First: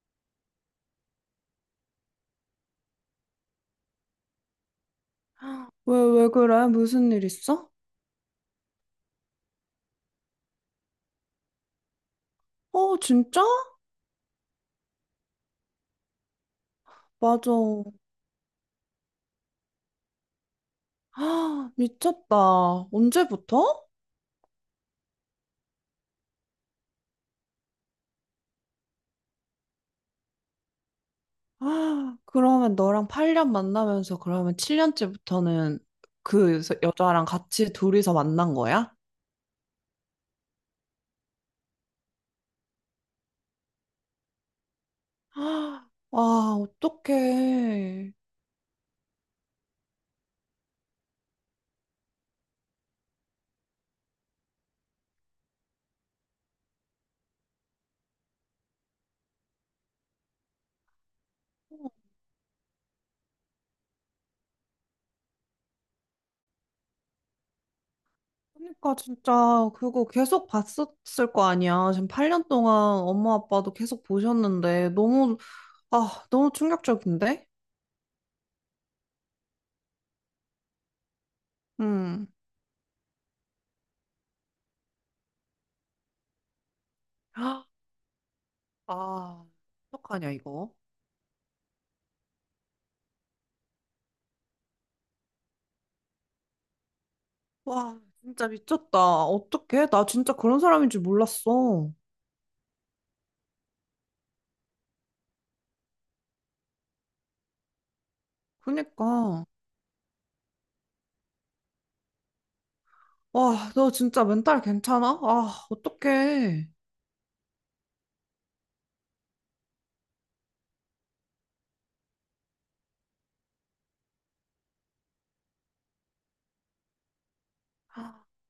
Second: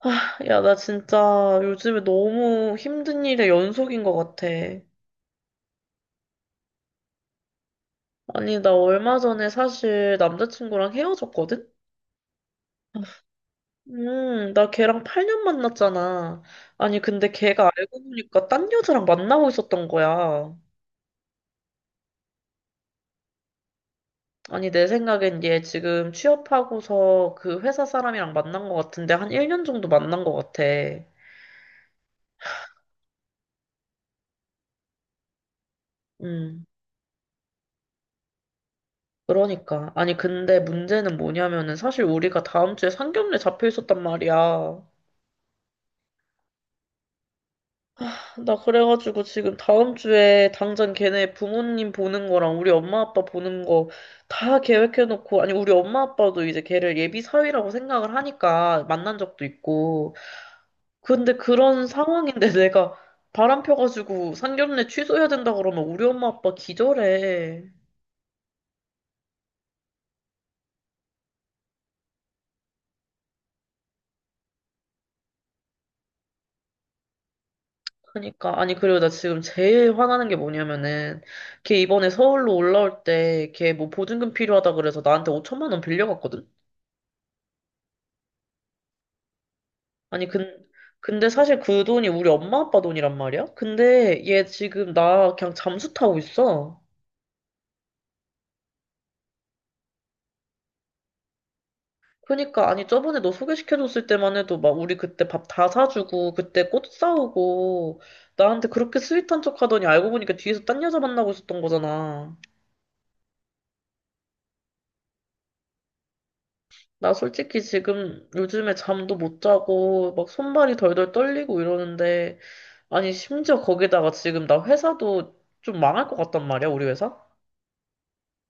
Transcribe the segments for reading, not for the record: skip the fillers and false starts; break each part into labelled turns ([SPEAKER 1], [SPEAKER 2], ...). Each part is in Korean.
[SPEAKER 1] 아, 야, 나 진짜 요즘에 너무 힘든 일의 연속인 것 같아.
[SPEAKER 2] 왜 그래? 무슨 일 있어?
[SPEAKER 1] 아니, 나 얼마 전에 사실 남자친구랑 헤어졌거든?
[SPEAKER 2] 어, 진짜?
[SPEAKER 1] 나 걔랑 8년 만났잖아. 아니, 근데
[SPEAKER 2] 맞아.
[SPEAKER 1] 걔가 알고 보니까 딴 여자랑 만나고 있었던 거야.
[SPEAKER 2] 아, 미쳤다. 언제부터?
[SPEAKER 1] 아니, 내 생각엔 얘 지금 취업하고서 그 회사 사람이랑 만난 것 같은데 한 1년 정도 만난 것 같아.
[SPEAKER 2] 아, 그러면 너랑 8년 만나면서 그러면 7년째부터는 그
[SPEAKER 1] 음,
[SPEAKER 2] 여자랑 같이 둘이서 만난 거야?
[SPEAKER 1] 그러니까. 아니, 근데 문제는 뭐냐면은 사실 우리가 다음 주에 상견례 잡혀 있었단 말이야.
[SPEAKER 2] 아, 와, 어떡해.
[SPEAKER 1] 나 그래가지고 지금 다음 주에 당장 걔네 부모님 보는 거랑 우리 엄마 아빠 보는 거 다 계획해놓고, 아니, 우리 엄마 아빠도 이제 걔를 예비 사위라고 생각을 하니까 만난 적도 있고. 근데 그런
[SPEAKER 2] 어,
[SPEAKER 1] 상황인데 내가 바람 펴가지고 상견례 취소해야 된다 그러면 우리 엄마 아빠 기절해.
[SPEAKER 2] 그러니까 진짜 그거 계속 봤었을 거 아니야. 지금 8년 동안 엄마 아빠도 계속 보셨는데 너무, 아, 너무 충격적인데?
[SPEAKER 1] 그러니까, 아니, 그리고 나 지금 제일 화나는 게 뭐냐면은, 걔 이번에
[SPEAKER 2] 음.
[SPEAKER 1] 서울로 올라올 때 걔 뭐 보증금 필요하다 그래서 나한테 5천만 원 빌려갔거든?
[SPEAKER 2] 아,
[SPEAKER 1] 아니,
[SPEAKER 2] 어떡하냐,
[SPEAKER 1] 근,
[SPEAKER 2] 이거.
[SPEAKER 1] 근데 사실 그 돈이 우리 엄마 아빠 돈이란 말이야? 근데 얘 지금 나 그냥 잠수 타고 있어.
[SPEAKER 2] 와, 진짜 미쳤다. 어떡해? 나 진짜 그런 사람인 줄 몰랐어.
[SPEAKER 1] 그러니까, 아니, 저번에 너 소개시켜줬을 때만 해도 막 우리 그때 밥 다 사주고, 그때 꽃 사오고, 나한테 그렇게 스윗한
[SPEAKER 2] 그니까.
[SPEAKER 1] 척 하더니 알고 보니까 뒤에서 딴 여자 만나고 있었던 거잖아.
[SPEAKER 2] 와, 너 진짜 멘탈 괜찮아? 아, 어떡해.
[SPEAKER 1] 나 솔직히 지금 요즘에 잠도 못 자고, 막 손발이 덜덜 떨리고 이러는데, 아니, 심지어 거기다가 지금 나 회사도 좀 망할 것 같단 말이야, 우리 회사?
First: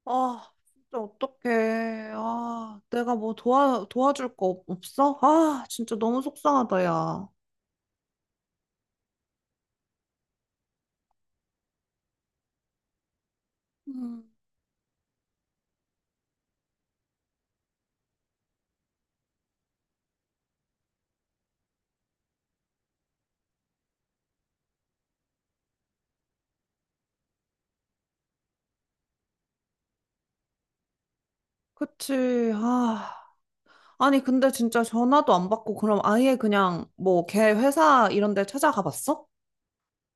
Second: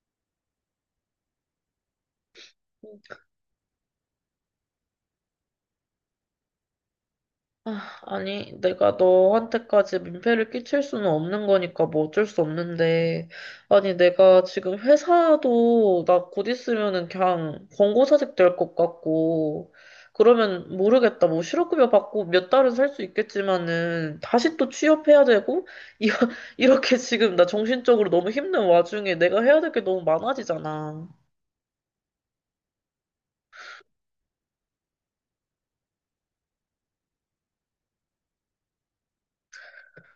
[SPEAKER 2] 아, 진짜 어떡해. 아, 내가 뭐 도와줄 거 없어? 아, 진짜 너무 속상하다, 야.
[SPEAKER 1] 아, 아니, 내가 너한테까지 민폐를 끼칠 수는 없는 거니까 뭐 어쩔 수 없는데. 아니,
[SPEAKER 2] 음,
[SPEAKER 1] 내가 지금 회사도 나 곧 있으면은 그냥 권고사직 될 것 같고, 그러면 모르겠다. 뭐 실업급여 받고 몇 달은 살 수 있겠지만은 다시 또 취업해야 되고, 이- 이렇게 지금 나 정신적으로 너무 힘든 와중에 내가 해야 될 게 너무 많아지잖아.
[SPEAKER 2] 그치. 아. 아니, 근데 진짜 전화도 안 받고, 그럼 아예 그냥 뭐 걔 회사 이런 데 찾아가 봤어?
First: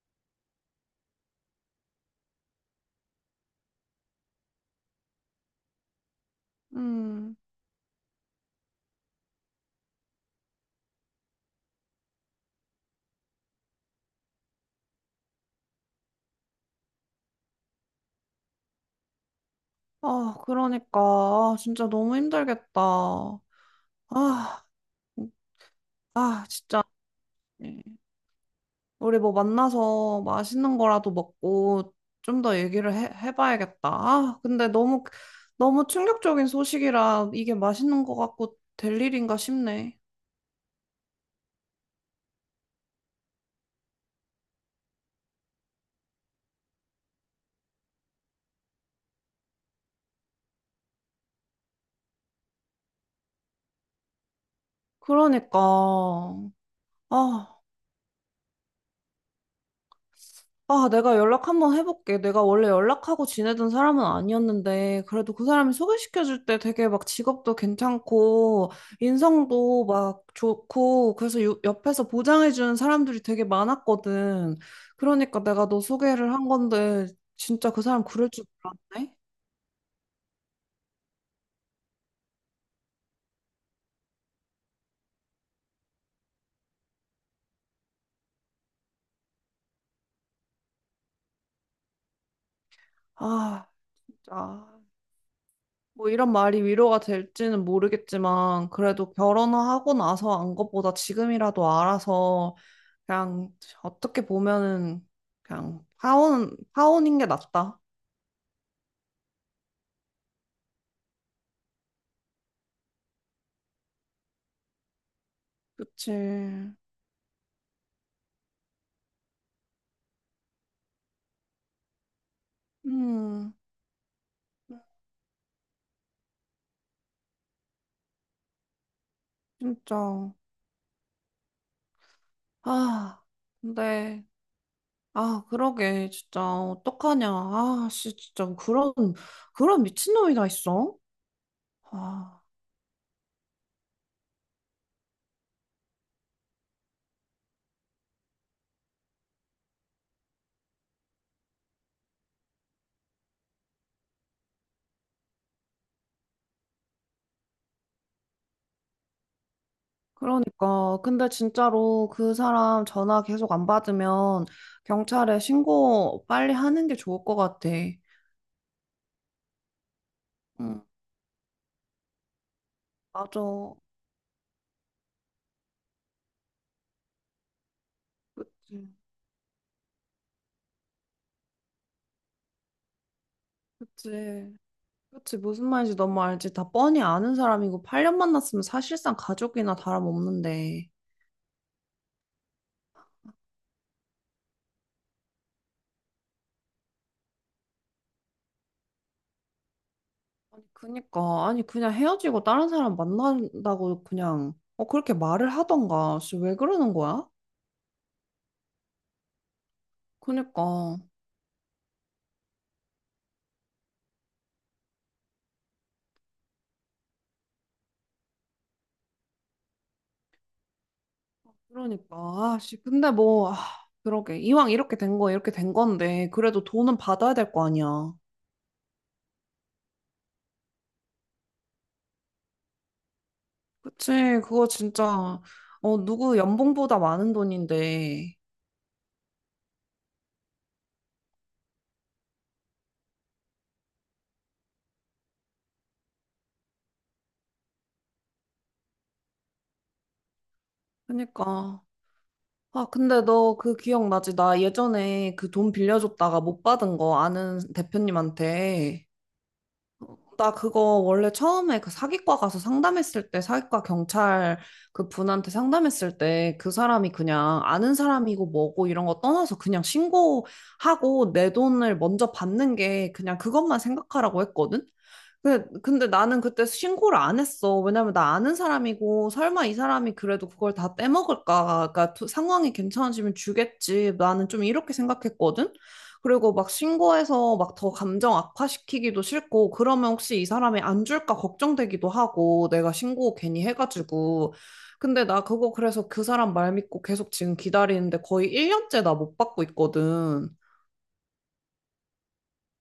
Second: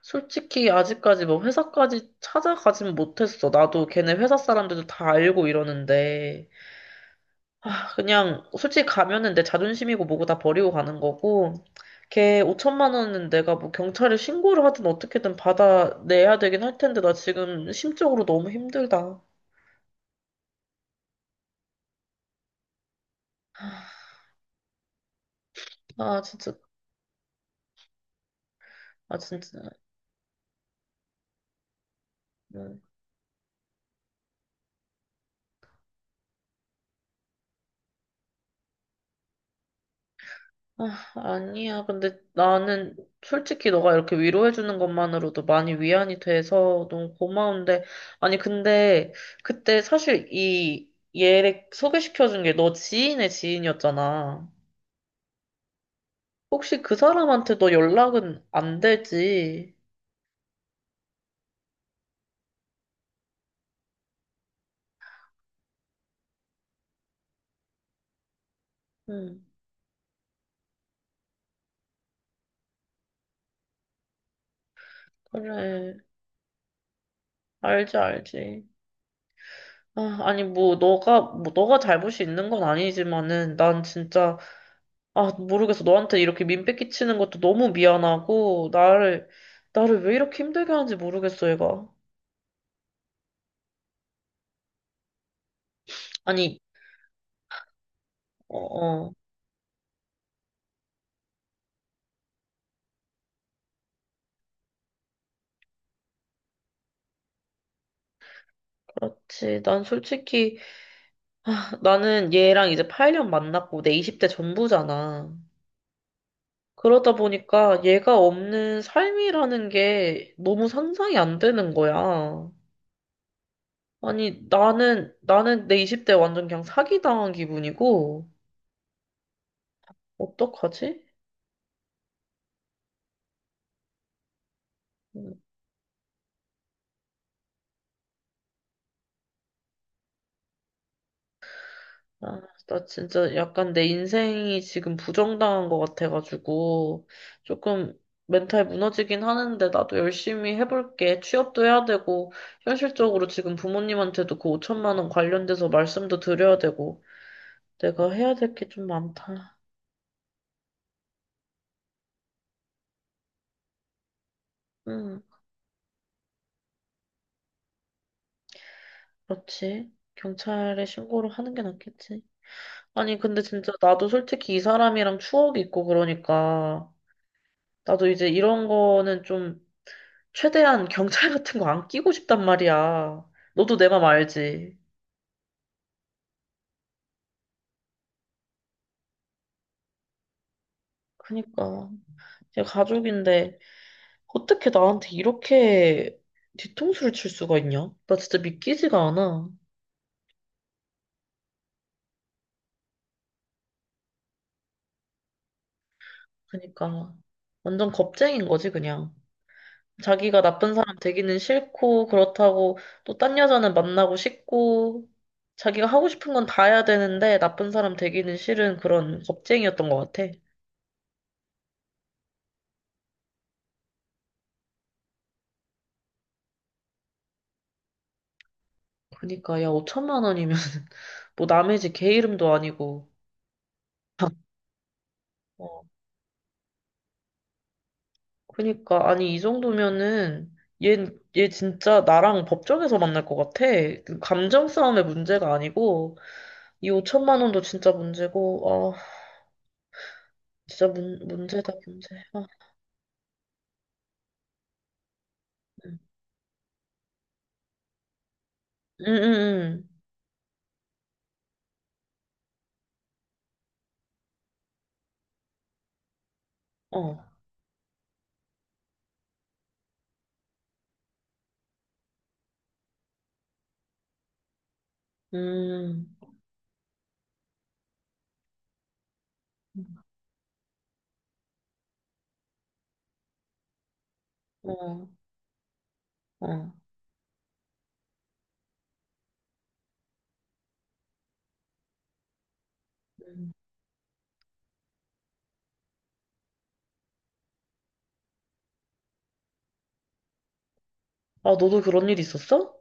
[SPEAKER 1] 솔직히 아직까지 뭐 회사까지 찾아가진 못했어. 나도 걔네 회사 사람들도 다 알고 이러는데.
[SPEAKER 2] 음.
[SPEAKER 1] 아, 그냥 솔직히 가면은 내 자존심이고 뭐고 다 버리고 가는 거고. 걔 5천만 원은 내가 뭐 경찰에 신고를 하든 어떻게든 받아내야 되긴 할 텐데 나 지금 심적으로 너무 힘들다.
[SPEAKER 2] 아, 그러니까. 아, 진짜 너무 힘들겠다. 아, 음,
[SPEAKER 1] 아,
[SPEAKER 2] 아,
[SPEAKER 1] 진짜.
[SPEAKER 2] 진짜.
[SPEAKER 1] 아,
[SPEAKER 2] 우리 뭐
[SPEAKER 1] 진짜.
[SPEAKER 2] 만나서 맛있는 거라도 먹고 좀 더
[SPEAKER 1] 네.
[SPEAKER 2] 얘기를 해봐야겠다. 아, 근데 너무, 너무 충격적인 소식이라 이게 맛있는 거 같고 될 일인가 싶네.
[SPEAKER 1] 아, 아니야. 근데 나는 솔직히 너가 이렇게 위로해주는 것만으로도 많이 위안이 돼서 너무 고마운데. 아니, 근데 그때 사실 이 얘를 소개시켜준 게 너 지인의 지인이었잖아.
[SPEAKER 2] 그러니까.
[SPEAKER 1] 혹시 그 사람한테
[SPEAKER 2] 아.
[SPEAKER 1] 너 연락은 안 되지?
[SPEAKER 2] 아, 내가 연락 한번 해볼게. 내가 원래 연락하고 지내던 사람은 아니었는데, 그래도 그 사람이 소개시켜줄 때 되게 막 직업도 괜찮고,
[SPEAKER 1] 응,
[SPEAKER 2] 인성도 막 좋고, 그래서 옆에서 보장해주는 사람들이 되게 많았거든. 그러니까 내가 너
[SPEAKER 1] 그래.
[SPEAKER 2] 소개를 한 건데, 진짜 그
[SPEAKER 1] 알지,
[SPEAKER 2] 사람 그럴 줄
[SPEAKER 1] 알지.
[SPEAKER 2] 몰랐네?
[SPEAKER 1] 아, 아니, 뭐, 너가 잘못이 있는 건 아니지만은, 난 진짜 아, 모르겠어. 너한테 이렇게 민폐 끼치는 것도 너무 미안하고, 나를 왜 이렇게 힘들게 하는지 모르겠어, 얘가.
[SPEAKER 2] 아, 진짜. 뭐 이런
[SPEAKER 1] 아니,
[SPEAKER 2] 말이 위로가 될지는
[SPEAKER 1] 어,
[SPEAKER 2] 모르겠지만,
[SPEAKER 1] 어,
[SPEAKER 2] 그래도 결혼하고 나서 안 것보다 지금이라도 알아서 그냥 어떻게 보면은 그냥 파혼인 게 낫다.
[SPEAKER 1] 그렇지. 난 솔직히, 나는 얘랑 이제 8년 만났고, 내 20대 전부잖아.
[SPEAKER 2] 그치.
[SPEAKER 1] 그러다 보니까 얘가 없는 삶이라는 게 너무 상상이 안 되는 거야.
[SPEAKER 2] 음,
[SPEAKER 1] 아니, 나는 내 20대 완전 그냥 사기당한 기분이고,
[SPEAKER 2] 진짜.
[SPEAKER 1] 어떡하지?
[SPEAKER 2] 아, 근데 아, 그러게 진짜 어떡하냐. 아, 씨 진짜 그런 미친놈이 다 있어.
[SPEAKER 1] 아,
[SPEAKER 2] 아,
[SPEAKER 1] 나 진짜 약간 내 인생이 지금 부정당한 것 같아가지고, 조금 멘탈 무너지긴 하는데, 나도 열심히 해볼게. 취업도 해야 되고, 현실적으로 지금 부모님한테도 그 5천만 원 관련돼서 말씀도 드려야 되고, 내가 해야 될 게 좀 많다.
[SPEAKER 2] 그러니까 근데 진짜로 그 사람 전화 계속 안 받으면
[SPEAKER 1] 응,
[SPEAKER 2] 경찰에 신고 빨리 하는 게 좋을 것 같아.
[SPEAKER 1] 그렇지.
[SPEAKER 2] 응,
[SPEAKER 1] 경찰에 신고를 하는 게 낫겠지. 아니,
[SPEAKER 2] 맞아.
[SPEAKER 1] 근데 진짜 나도 솔직히 이 사람이랑 추억이 있고 그러니까, 나도 이제 이런
[SPEAKER 2] 그치,
[SPEAKER 1] 거는 좀 최대한 경찰 같은 거 안 끼고 싶단 말이야. 너도 내 맘
[SPEAKER 2] 그치.
[SPEAKER 1] 알지.
[SPEAKER 2] 그치, 무슨 말인지 너무 알지. 다 뻔히 아는 사람이고, 8년 만났으면 사실상 가족이나 다름없는데.
[SPEAKER 1] 그니까. 제 가족인데, 어떻게 나한테 이렇게 뒤통수를 칠 수가 있냐? 나 진짜 믿기지가 않아.
[SPEAKER 2] 아니, 그니까. 아니, 그냥 헤어지고 다른 사람 만난다고 그냥, 어, 그렇게 말을 하던가. 씨, 왜 그러는
[SPEAKER 1] 그니까.
[SPEAKER 2] 거야?
[SPEAKER 1] 완전 겁쟁인 거지, 그냥. 자기가 나쁜
[SPEAKER 2] 그니까.
[SPEAKER 1] 사람 되기는 싫고, 그렇다고 또 딴 여자는 만나고 싶고, 자기가 하고 싶은 건 다 해야 되는데, 나쁜 사람 되기는 싫은 그런 겁쟁이였던 것 같아.
[SPEAKER 2] 그러니까. 아, 씨, 근데 뭐, 아, 그러게. 이왕 이렇게 된 거, 이렇게 된 건데, 그래도 돈은 받아야 될 거 아니야.
[SPEAKER 1] 그니까, 야, 5천만 원이면, 뭐 남의 집 개 이름도 아니고,
[SPEAKER 2] 그치, 그거 진짜,
[SPEAKER 1] 어,
[SPEAKER 2] 어, 누구 연봉보다 많은 돈인데.
[SPEAKER 1] 그니까 아니 이 정도면은 얘, 얘 진짜 나랑 법정에서 만날 것 같아. 그 감정 싸움의 문제가 아니고 이 5천만 원도 진짜 문제고 아 진짜 문제다
[SPEAKER 2] 그니까.
[SPEAKER 1] 문제. 아,
[SPEAKER 2] 아, 근데 너 그 기억나지? 나 예전에 그 돈
[SPEAKER 1] 음,
[SPEAKER 2] 빌려줬다가 못 받은 거 아는
[SPEAKER 1] 음,
[SPEAKER 2] 대표님한테.
[SPEAKER 1] 음, 음.
[SPEAKER 2] 나 그거 원래 처음에 그 사기과 가서 상담했을 때, 사기과 경찰 그 분한테 상담했을 때 그 사람이
[SPEAKER 1] 어,
[SPEAKER 2] 그냥 아는 사람이고 뭐고 이런 거 떠나서 그냥 신고하고 내 돈을 먼저 받는 게 그냥 그것만 생각하라고 했거든? 근데
[SPEAKER 1] 음,
[SPEAKER 2] 나는 그때 신고를 안 했어. 왜냐면 나 아는 사람이고, 설마 이
[SPEAKER 1] 음.
[SPEAKER 2] 사람이 그래도 그걸 다 빼먹을까? 그러니까 상황이 괜찮아지면 주겠지. 나는 좀 이렇게
[SPEAKER 1] 어,
[SPEAKER 2] 생각했거든? 그리고 막
[SPEAKER 1] 어.
[SPEAKER 2] 신고해서 막 더 감정 악화시키기도 싫고, 그러면 혹시 이 사람이 안 줄까 걱정되기도 하고, 내가 신고
[SPEAKER 1] 음.
[SPEAKER 2] 괜히 해가지고. 근데 나 그거 그래서 그 사람 말 믿고 계속 지금 기다리는데 거의 1년째 나 못 받고 있거든.
[SPEAKER 1] 아 너도 그런 일 있었어?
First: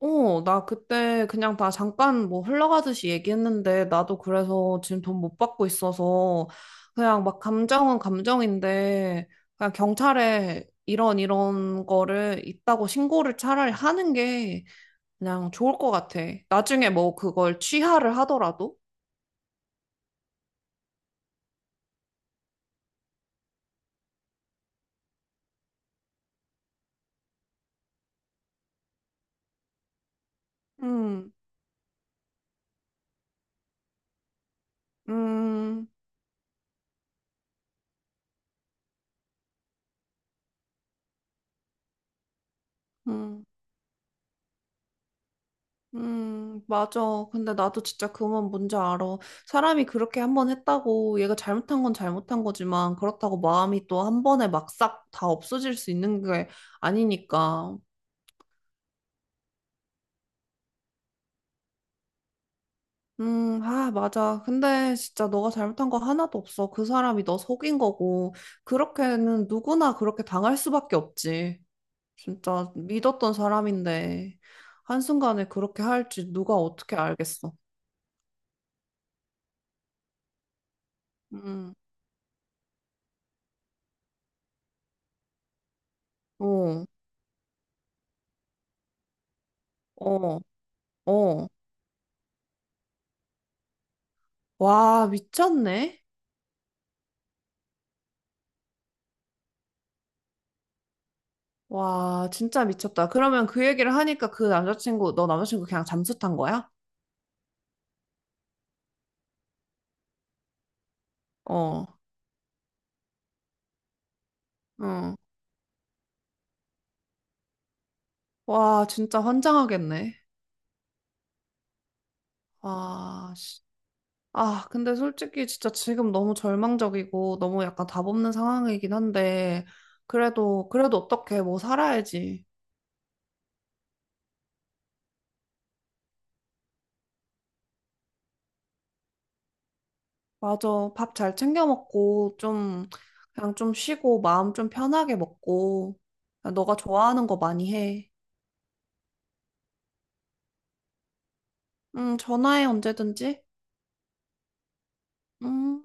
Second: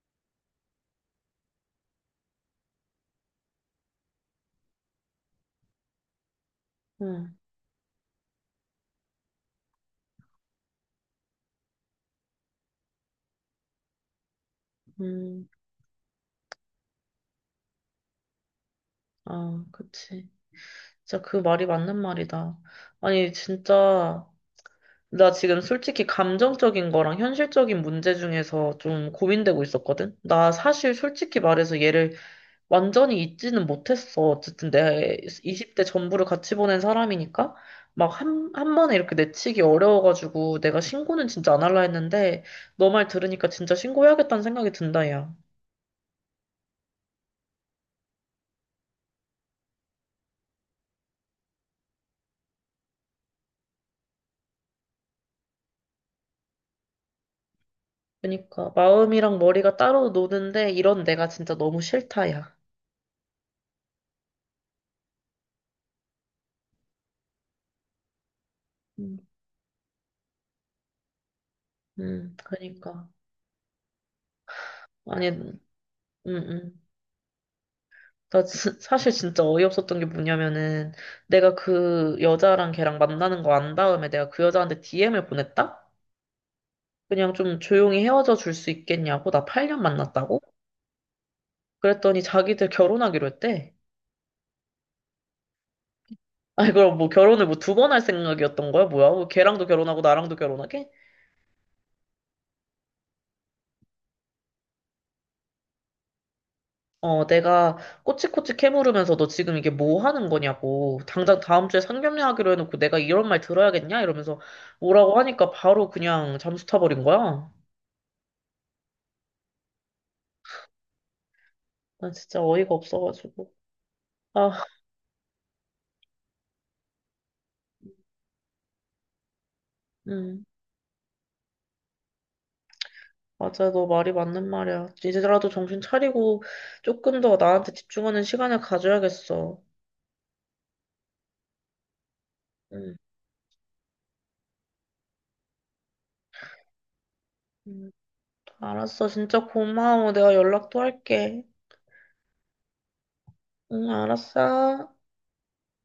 [SPEAKER 2] 어, 나 그때 그냥 다 잠깐 뭐 흘러가듯이 얘기했는데, 나도 그래서 지금 돈 못 받고 있어서, 그냥
[SPEAKER 1] 응,
[SPEAKER 2] 막 감정은 감정인데, 그냥 경찰에 이런 거를 있다고 신고를 차라리 하는 게
[SPEAKER 1] 음,
[SPEAKER 2] 그냥 좋을 것 같아. 나중에 뭐 그걸 취하를 하더라도.
[SPEAKER 1] 아 그치. 진짜 그 말이 맞는 말이다. 아니 진짜. 나 지금 솔직히 감정적인 거랑 현실적인 문제 중에서 좀 고민되고 있었거든? 나 사실
[SPEAKER 2] 음,
[SPEAKER 1] 솔직히 말해서 얘를 완전히 잊지는 못했어. 어쨌든 내 20대
[SPEAKER 2] 음,
[SPEAKER 1] 전부를 같이 보낸 사람이니까 막 한 번에 이렇게 내치기 어려워가지고 내가 신고는 진짜 안 할라 했는데 너 말
[SPEAKER 2] 음.
[SPEAKER 1] 들으니까 진짜 신고해야겠다는 생각이 든다, 야.
[SPEAKER 2] 맞아. 근데 나도 진짜 그건 뭔지 알아. 사람이 그렇게 한 번 했다고 얘가 잘못한 건 잘못한 거지만 그렇다고 마음이 또 한 번에 막 싹 다 없어질 수 있는 게 아니니까.
[SPEAKER 1] 그러니까 마음이랑 머리가 따로 노는데 이런 내가 진짜 너무 싫다, 야.
[SPEAKER 2] 아, 맞아. 근데 진짜 너가 잘못한 거 하나도 없어. 그 사람이 너 속인 거고.
[SPEAKER 1] 음,
[SPEAKER 2] 그렇게는 누구나 그렇게 당할 수밖에 없지. 진짜
[SPEAKER 1] 그러니까.
[SPEAKER 2] 믿었던 사람인데
[SPEAKER 1] 아니,
[SPEAKER 2] 한순간에 그렇게 할지 누가
[SPEAKER 1] 음.
[SPEAKER 2] 어떻게 알겠어.
[SPEAKER 1] 사실 진짜 어이없었던 게 뭐냐면은 내가
[SPEAKER 2] 음,
[SPEAKER 1] 그 여자랑 걔랑 만나는 거 안 다음에 내가 그 여자한테 DM을 보냈다?
[SPEAKER 2] 어,
[SPEAKER 1] 그냥 좀 조용히 헤어져 줄 수 있겠냐고? 나 8년
[SPEAKER 2] 어,
[SPEAKER 1] 만났다고?
[SPEAKER 2] 어.
[SPEAKER 1] 그랬더니 자기들 결혼하기로 했대.
[SPEAKER 2] 와, 미쳤네.
[SPEAKER 1] 아니 그럼 뭐 결혼을 뭐 두 번 할 생각이었던 거야? 뭐야? 뭐 걔랑도 결혼하고 나랑도 결혼하게?
[SPEAKER 2] 와, 진짜 미쳤다. 그러면 그 얘기를 하니까 너 남자친구 그냥 잠수 탄 거야?
[SPEAKER 1] 어 내가 꼬치꼬치 캐물으면서 너 지금 이게 뭐 하는 거냐고 당장 다음 주에
[SPEAKER 2] 어,
[SPEAKER 1] 상견례 하기로 해놓고 내가 이런 말 들어야겠냐? 이러면서
[SPEAKER 2] 응.
[SPEAKER 1] 뭐라고 하니까 바로 그냥 잠수 타버린 거야.
[SPEAKER 2] 와, 진짜 환장하겠네.
[SPEAKER 1] 난 진짜 어이가
[SPEAKER 2] 와,
[SPEAKER 1] 없어가지고.
[SPEAKER 2] 씨.
[SPEAKER 1] 아,
[SPEAKER 2] 아, 근데 솔직히 진짜 지금 너무 절망적이고 너무 약간 답 없는 상황이긴 한데,
[SPEAKER 1] 음,
[SPEAKER 2] 그래도 어떻게 뭐 살아야지.
[SPEAKER 1] 맞아. 너 말이 맞는 말이야. 이제라도 정신 차리고 조금 더 나한테 집중하는 시간을 가져야겠어.
[SPEAKER 2] 맞아. 밥 잘 챙겨 먹고, 좀,
[SPEAKER 1] 음,
[SPEAKER 2] 그냥 좀 쉬고, 마음 좀 편하게 먹고, 너가 좋아하는 거 많이
[SPEAKER 1] 음,
[SPEAKER 2] 해.
[SPEAKER 1] 알았어. 진짜 고마워. 내가 연락 또 할게.
[SPEAKER 2] 응, 전화해, 언제든지.
[SPEAKER 1] 응, 알았어.
[SPEAKER 2] 응.